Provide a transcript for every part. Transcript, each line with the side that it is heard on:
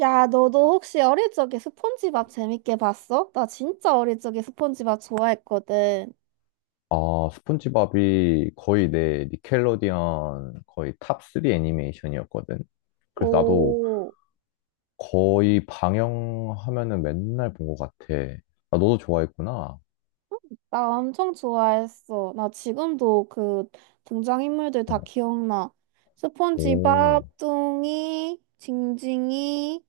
right: 야, 너도 혹시 어릴 적에 스폰지밥 재밌게 봤어? 나 진짜 어릴 적에 스폰지밥 좋아했거든.
left: 아, 스폰지밥이 거의 내 니켈로디언 거의 탑3 애니메이션이었거든. 그래서 나도
right: 오,
left: 거의 방영하면은 맨날 본 것 같아. 아, 너도 좋아했구나.
right: 나 엄청 좋아했어. 나 지금도 그 등장인물들
left: 어,
right: 다 기억나. 스폰지밥,
left: 오,
right: 뚱이, 징징이,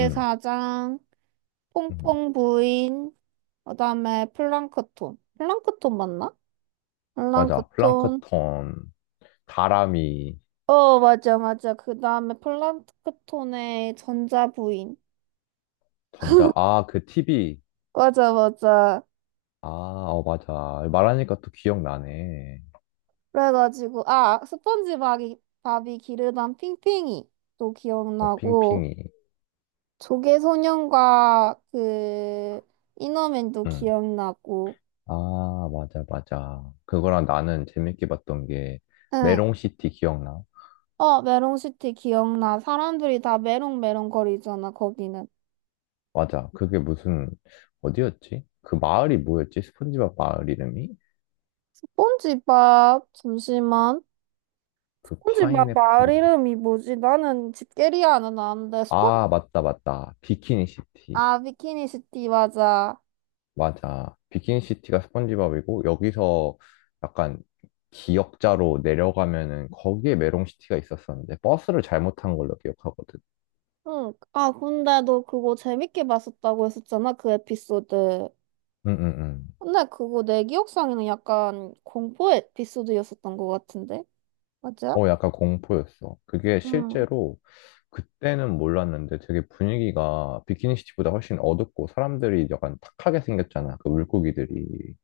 left: 음, 음.
right: 퐁퐁 부인, 그다음에 플랑크톤. 플랑크톤 맞나?
left: 맞아.
right: 플랑크톤.
left: 플랑크톤, 다람이,
right: 어, 맞아, 맞아. 그다음에 플랑크톤의 전자부인.
left: 전자, 아, 그 TV.
right: 맞아, 맞아.
left: 아, 어, 맞아. 말하니까 또 기억나네.
right: 그래가지고, 아, 스펀지밥이, 밥이 기르던 핑핑이도
left: 어,
right: 기억나고,
left: 핑핑이.
right: 조개소년과 그, 이너맨도
left: 응.
right: 기억나고,
left: 아, 맞아, 맞아. 그거랑 나는 재밌게 봤던 게
right: 응.
left: 메롱시티 기억나?
right: 어, 메롱시티 기억나. 사람들이 다 메롱메롱 거리잖아, 거기는.
left: 맞아. 그게 무슨, 어디였지? 그 마을이 뭐였지? 스폰지밥 마을 이름이?
right: 스폰지밥, 잠시만.
left: 그
right: 스폰지밥 마을
left: 파인애플.
right: 이름이 뭐지? 나는 집게리아는 아는데, 스폰지,
left: 아, 맞다, 맞다. 비키니 시티.
right: 아, 비키니시티, 맞아.
left: 맞아. 비키니 시티가 스폰지밥이고, 여기서 약간 기역자로 내려가면은 거기에 메롱 시티가 있었었는데, 버스를 잘못 탄 걸로 기억하거든.
right: 응. 아, 근데 너 그거 재밌게 봤었다고 했었잖아, 그 에피소드.
left: 응, 응, 응.
right: 근데 그거 내 기억상에는 약간 공포 에피소드였었던 것 같은데? 맞아?
left: 어, 약간 공포였어. 그게
right: 응.
left: 실제로 그때는 몰랐는데 되게 분위기가 비키니 시티보다 훨씬 어둡고 사람들이 약간 탁하게 생겼잖아. 그 물고기들이.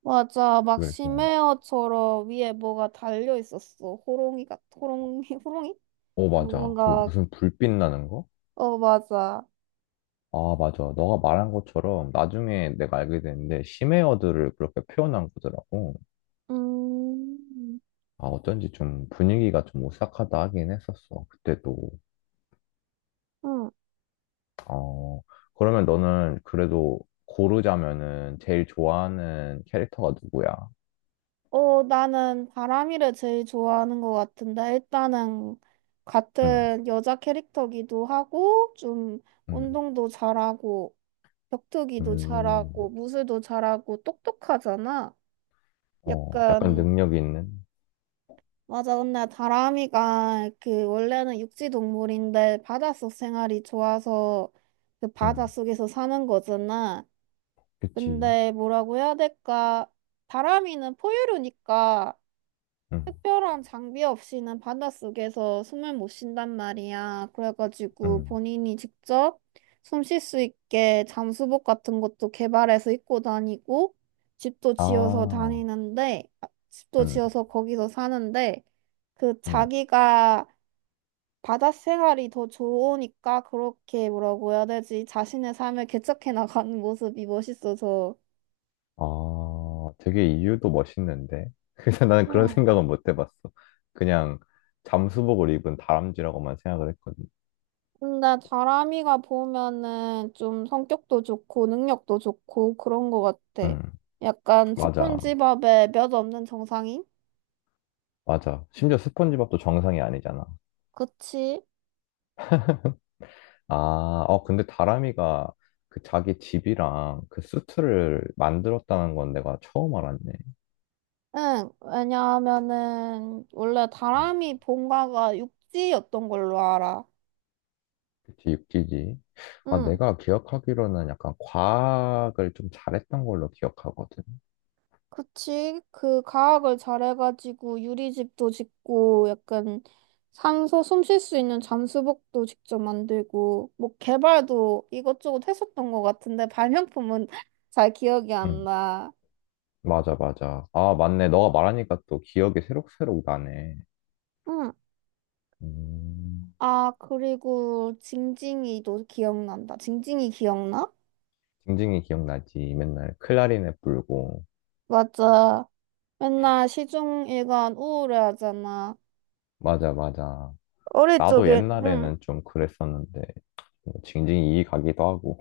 right: 맞아. 막
left: 그래서
right: 심해어처럼 위에 뭐가 달려 있었어. 호롱이, 호롱이? 어,
left: 어 맞아 그
right: 뭔가,
left: 무슨 불빛 나는 거?
right: 어, 맞아.
left: 아 맞아 너가 말한 것처럼 나중에 내가 알게 됐는데 심해어들을 그렇게 표현한 거더라고.
right: 음,
left: 아 어쩐지 좀 분위기가 좀 오싹하다 하긴 했었어, 그때도.
right: 응.
left: 어, 그러면 너는 그래도 고르자면은 제일 좋아하는 캐릭터가 누구야?
right: 어, 나는 바람이를 제일 좋아하는 것 같은데, 일단은
left: 응,
right: 같은 여자 캐릭터기도 하고, 좀
left: 응,
right: 운동도 잘하고, 격투기도
left: 음,
right: 잘하고, 무술도 잘하고, 똑똑하잖아.
left: 어, 약간
right: 약간,
left: 능력 있는?
right: 맞아. 근데 다람이가 그 원래는 육지 동물인데, 바닷속 생활이 좋아서 그
left: 응,
right: 바닷속에서 사는 거잖아.
left: 그치.
right: 근데 뭐라고 해야 될까? 다람이는 포유류니까,
left: 응,
right: 특별한 장비 없이는 바닷속에서 숨을 못 쉰단 말이야. 그래가지고
left: 응.
right: 본인이 직접 숨 쉴 수 있게 잠수복 같은 것도 개발해서 입고 다니고 집도 지어서
left: 아,
right: 다니는데 아, 집도
left: 응,
right: 지어서 거기서 사는데 그
left: 응.
right: 자기가 바다 생활이 더 좋으니까 그렇게 뭐라고 해야 되지? 자신의 삶을 개척해 나가는 모습이 멋있어서
left: 아, 되게 이유도 멋있는데. 그래서 나는 그런 생각은 못 해봤어. 그냥 잠수복을 입은 다람쥐라고만 생각을 했거든.
right: 근데 다람이가 보면은 좀 성격도 좋고 능력도 좋고 그런 것 같아.
left: 응,
right: 약간
left: 맞아,
right: 스폰지밥에 몇 없는 정상인?
left: 맞아. 심지어 스폰지밥도 정상이 아니잖아.
right: 그치?
left: 아, 어, 근데 다람이가 그 자기 집이랑 그 수트를 만들었다는 건 내가 처음 알았네.
right: 응, 왜냐하면은 원래
left: 음,
right: 다람이 본가가 육지였던 걸로 알아.
left: 그치, 육지지. 아,
right: 응.
left: 내가 기억하기로는 약간 과학을 좀 잘했던 걸로 기억하거든.
right: 그치? 그 가학을 잘해가지고 유리집도 짓고 약간 산소 숨 쉴 수 있는 잠수복도 직접 만들고 뭐 개발도 이것저것 했었던 것 같은데 발명품은 잘 기억이 안
left: 응.
right: 나.
left: 맞아, 맞아. 아, 맞네. 너가 말하니까 또 기억이 새록새록 나네.
right: 응.
left: 음,
right: 아, 그리고 징징이도 기억난다. 징징이 기억나?
left: 징징이 기억나지. 맨날 클라리넷 불고.
right: 맞아. 맨날 시중 일관 우울해하잖아.
left: 맞아, 맞아.
right: 어릴
left: 나도
right: 적에, 응.
left: 옛날에는 좀 그랬었는데, 뭐 징징이 이 가기도 하고.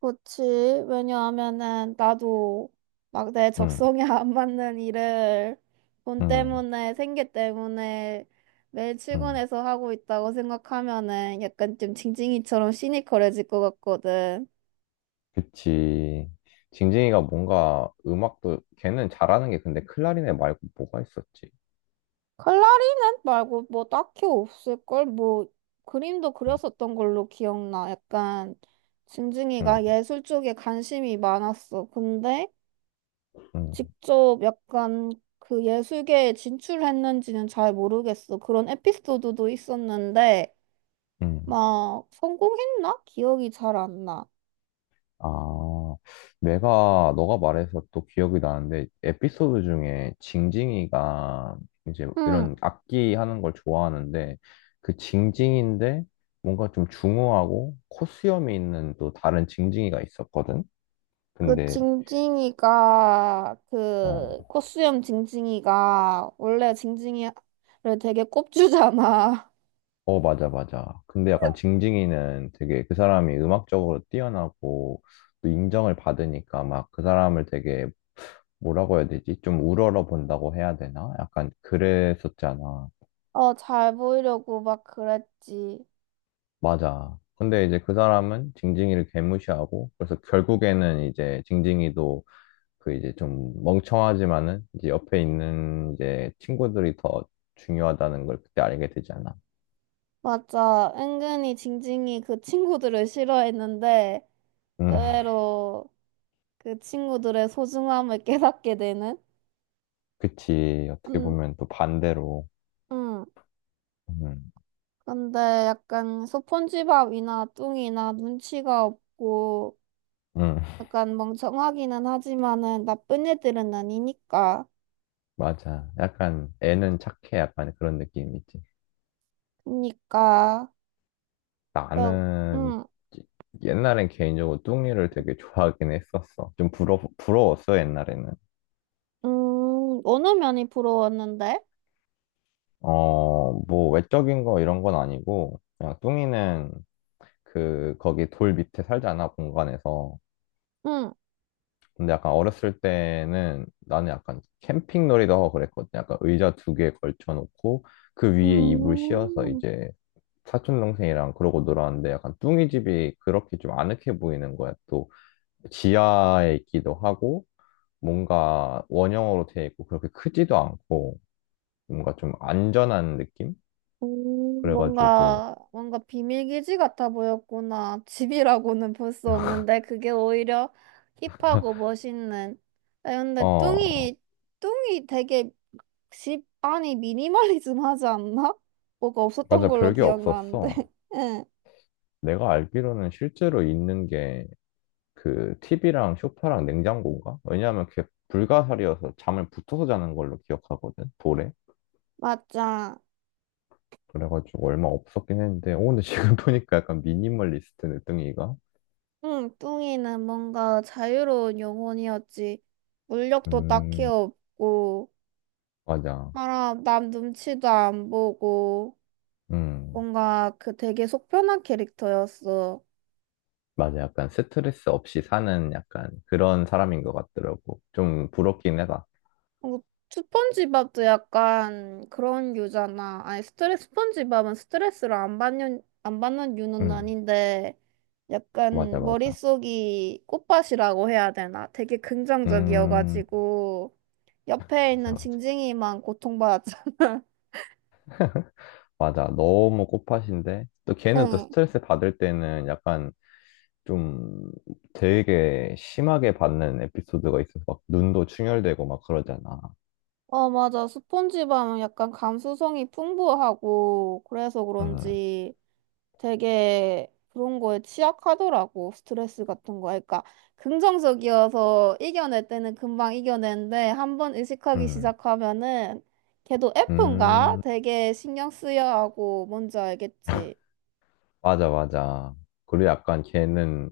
right: 그치. 왜냐하면은 나도 막 내
left: 응,
right: 적성에 안 맞는 일을 돈
left: 응,
right: 때문에, 생계 때문에 매일
left: 응.
right: 출근해서 하고 있다고 생각하면은 약간 좀 징징이처럼 시니컬해질 것 같거든.
left: 그치. 징징이가 뭔가 음악도, 걔는 잘하는 게 근데 클라리넷 말고 뭐가 있었지?
right: 칼라리넷 말고 뭐 딱히 없을걸? 뭐 그림도
left: 응,
right: 그렸었던 걸로 기억나. 약간
left: 응,
right: 징징이가 예술 쪽에 관심이 많았어. 근데
left: 응.
right: 직접 약간 그 예술계에 진출했는지는 잘 모르겠어. 그런 에피소드도 있었는데,
left: 응.
right: 막 성공했나? 기억이 잘 안 나.
left: 아, 내가, 너가 말해서 또 기억이 나는데, 에피소드 중에 징징이가 이제
right: 응.
left: 이런 악기 하는 걸 좋아하는데, 그 징징인데 뭔가 좀 중후하고 코수염이 있는 또 다른 징징이가 있었거든?
right: 그
left: 근데,
right: 징징이가, 그
left: 어,
right: 코수염 징징이가 원래 징징이를 되게 꼽주잖아.
left: 어, 맞아, 맞아. 근데 약간 징징이는 되게 그 사람이 음악적으로 뛰어나고 또 인정을 받으니까 막 그 사람을 되게 뭐라고 해야 되지? 좀 우러러 본다고 해야 되나? 약간 그랬었잖아.
right: 어, 잘 보이려고 막 그랬지.
left: 맞아. 근데 이제 그 사람은 징징이를 개무시하고, 그래서 결국에는 이제 징징이도 그 이제 좀 멍청하지만은 이제 옆에 있는 이제 친구들이 더 중요하다는 걸 그때 알게 되잖아.
right: 맞아. 은근히 징징이 그 친구들을 싫어했는데,
left: 음,
right: 의외로 그 친구들의 소중함을 깨닫게 되는?
left: 그치. 어떻게
right: 음,
left: 보면 또 반대로.
right: 음.
left: 음,
right: 근데 약간 소폰지밥이나 뚱이나 눈치가 없고
left: 음,
right: 약간 멍청하기는 하지만은 나쁜 애들은 아니니까.
left: 맞아. 약간 애는 착해. 약간 그런 느낌이지.
right: 그니까, 러
left: 나는
right: 음,
left: 옛날엔 개인적으로 뚱이를 되게 좋아하긴 했었어. 좀 부러웠어, 옛날에는.
right: 어느 면이 부러웠는데?
left: 어, 뭐, 외적인 거 이런 건 아니고, 그냥 뚱이는 그, 거기 돌 밑에 살잖아, 공간에서.
right: 응.
left: 근데 약간 어렸을 때는 나는 약간 캠핑 놀이도 하고 그랬거든. 약간 의자 두 개 걸쳐놓고, 그 위에 이불 씌워서
right: 음.
left: 이제 사촌동생이랑 그러고 놀았는데, 약간 뚱이 집이 그렇게 좀 아늑해 보이는 거야. 또, 지하에 있기도 하고, 뭔가 원형으로 돼 있고, 그렇게 크지도 않고, 뭔가 좀 안전한 느낌? 그래가지고,
right: 뭔가, 뭔가 비밀기지 같아 보였구나. 집이라고는 볼 수 없는데, 그게 오히려 힙하고 멋있는. 아, 근데
left: 어,
right: 뚱이, 뚱이 되게 집 안이 미니멀리즘 하지 않나? 뭐가 없었던
left: 맞아,
right: 걸로
left: 별게
right: 기억나는데.
left: 없었어.
right: 응,
left: 내가 알기로는 실제로 있는 게 그 TV랑 소파랑 냉장고인가? 왜냐하면 그게 불가사리여서 잠을 붙어서 자는 걸로 기억하거든, 돌에.
right: 맞아.
left: 그래가지고 얼마 없었긴 했는데, 오, 근데 지금 보니까 약간 미니멀리스트 늦둥이가?
right: 응, 뚱이는 뭔가 자유로운 영혼이었지. 물력도 딱히
left: 음,
right: 없고,
left: 맞아.
right: 알아 남 눈치도 안 보고.
left: 음,
right: 뭔가 그 되게 속편한 캐릭터였어.
left: 맞아. 약간 스트레스 없이 사는 약간 그런 사람인 것 같더라고. 좀 부럽긴 해다.
right: 어, 스폰지밥도 약간 그런 유잖아. 아니, 스트레스, 스폰지밥은 스트레스를 안 받는 유는
left: 음,
right: 아닌데,
left: 맞아,
right: 약간
left: 맞아.
right: 머릿속이 꽃밭이라고 해야 되나? 되게
left: 음,
right: 긍정적이어가지고, 옆에 있는
left: 맞아.
right: 징징이만 고통받았잖아.
left: 맞아. 너무 꽃밭인데 또 걔는 또
right: 응.
left: 스트레스 받을 때는 약간 좀 되게 심하게 받는 에피소드가 있어서 막 눈도 충혈되고 막 그러잖아.
right: 어, 맞아. 스폰지밥은 약간 감수성이 풍부하고, 그래서
left: 응,
right: 그런지, 되게 그런 거에 취약하더라고. 스트레스 같은 거. 그러니까 긍정적이어서 이겨낼 때는 금방 이겨내는데 한 번 의식하기
left: 응,
right: 시작하면은 걔도 F인가?
left: 음,
right: 되게 신경 쓰여 하고 뭔지 알겠지.
left: 맞아, 맞아. 그리고 약간 걔는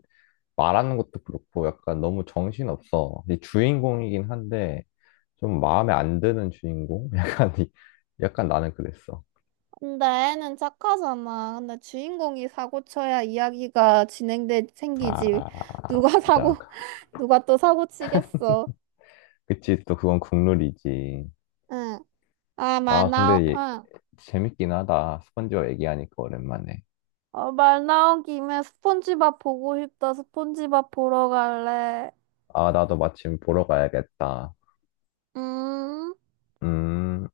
left: 말하는 것도 그렇고 약간 너무 정신없어. 이 주인공이긴 한데 좀 마음에 안 드는 주인공? 약간, 약간 나는 그랬어.
right: 근데 애는 착하잖아. 근데 주인공이 사고 쳐야 이야기가 진행돼 생기지.
left: 아,
right: 누가 사고
left: 맞아.
right: 누가 또 사고 치겠어.
left: 그치, 또 그건 국룰이지.
right: 응. 아, 말
left: 아, 근데
right: 나오. 응.
left: 재밌긴 하다. 스펀지밥 얘기하니까 오랜만에.
right: 어, 말 나온 김에 스폰지밥 보고 싶다. 스폰지밥 보러 갈래.
left: 아, 나도 마침 보러 가야겠다.
right: 음.
left: 음.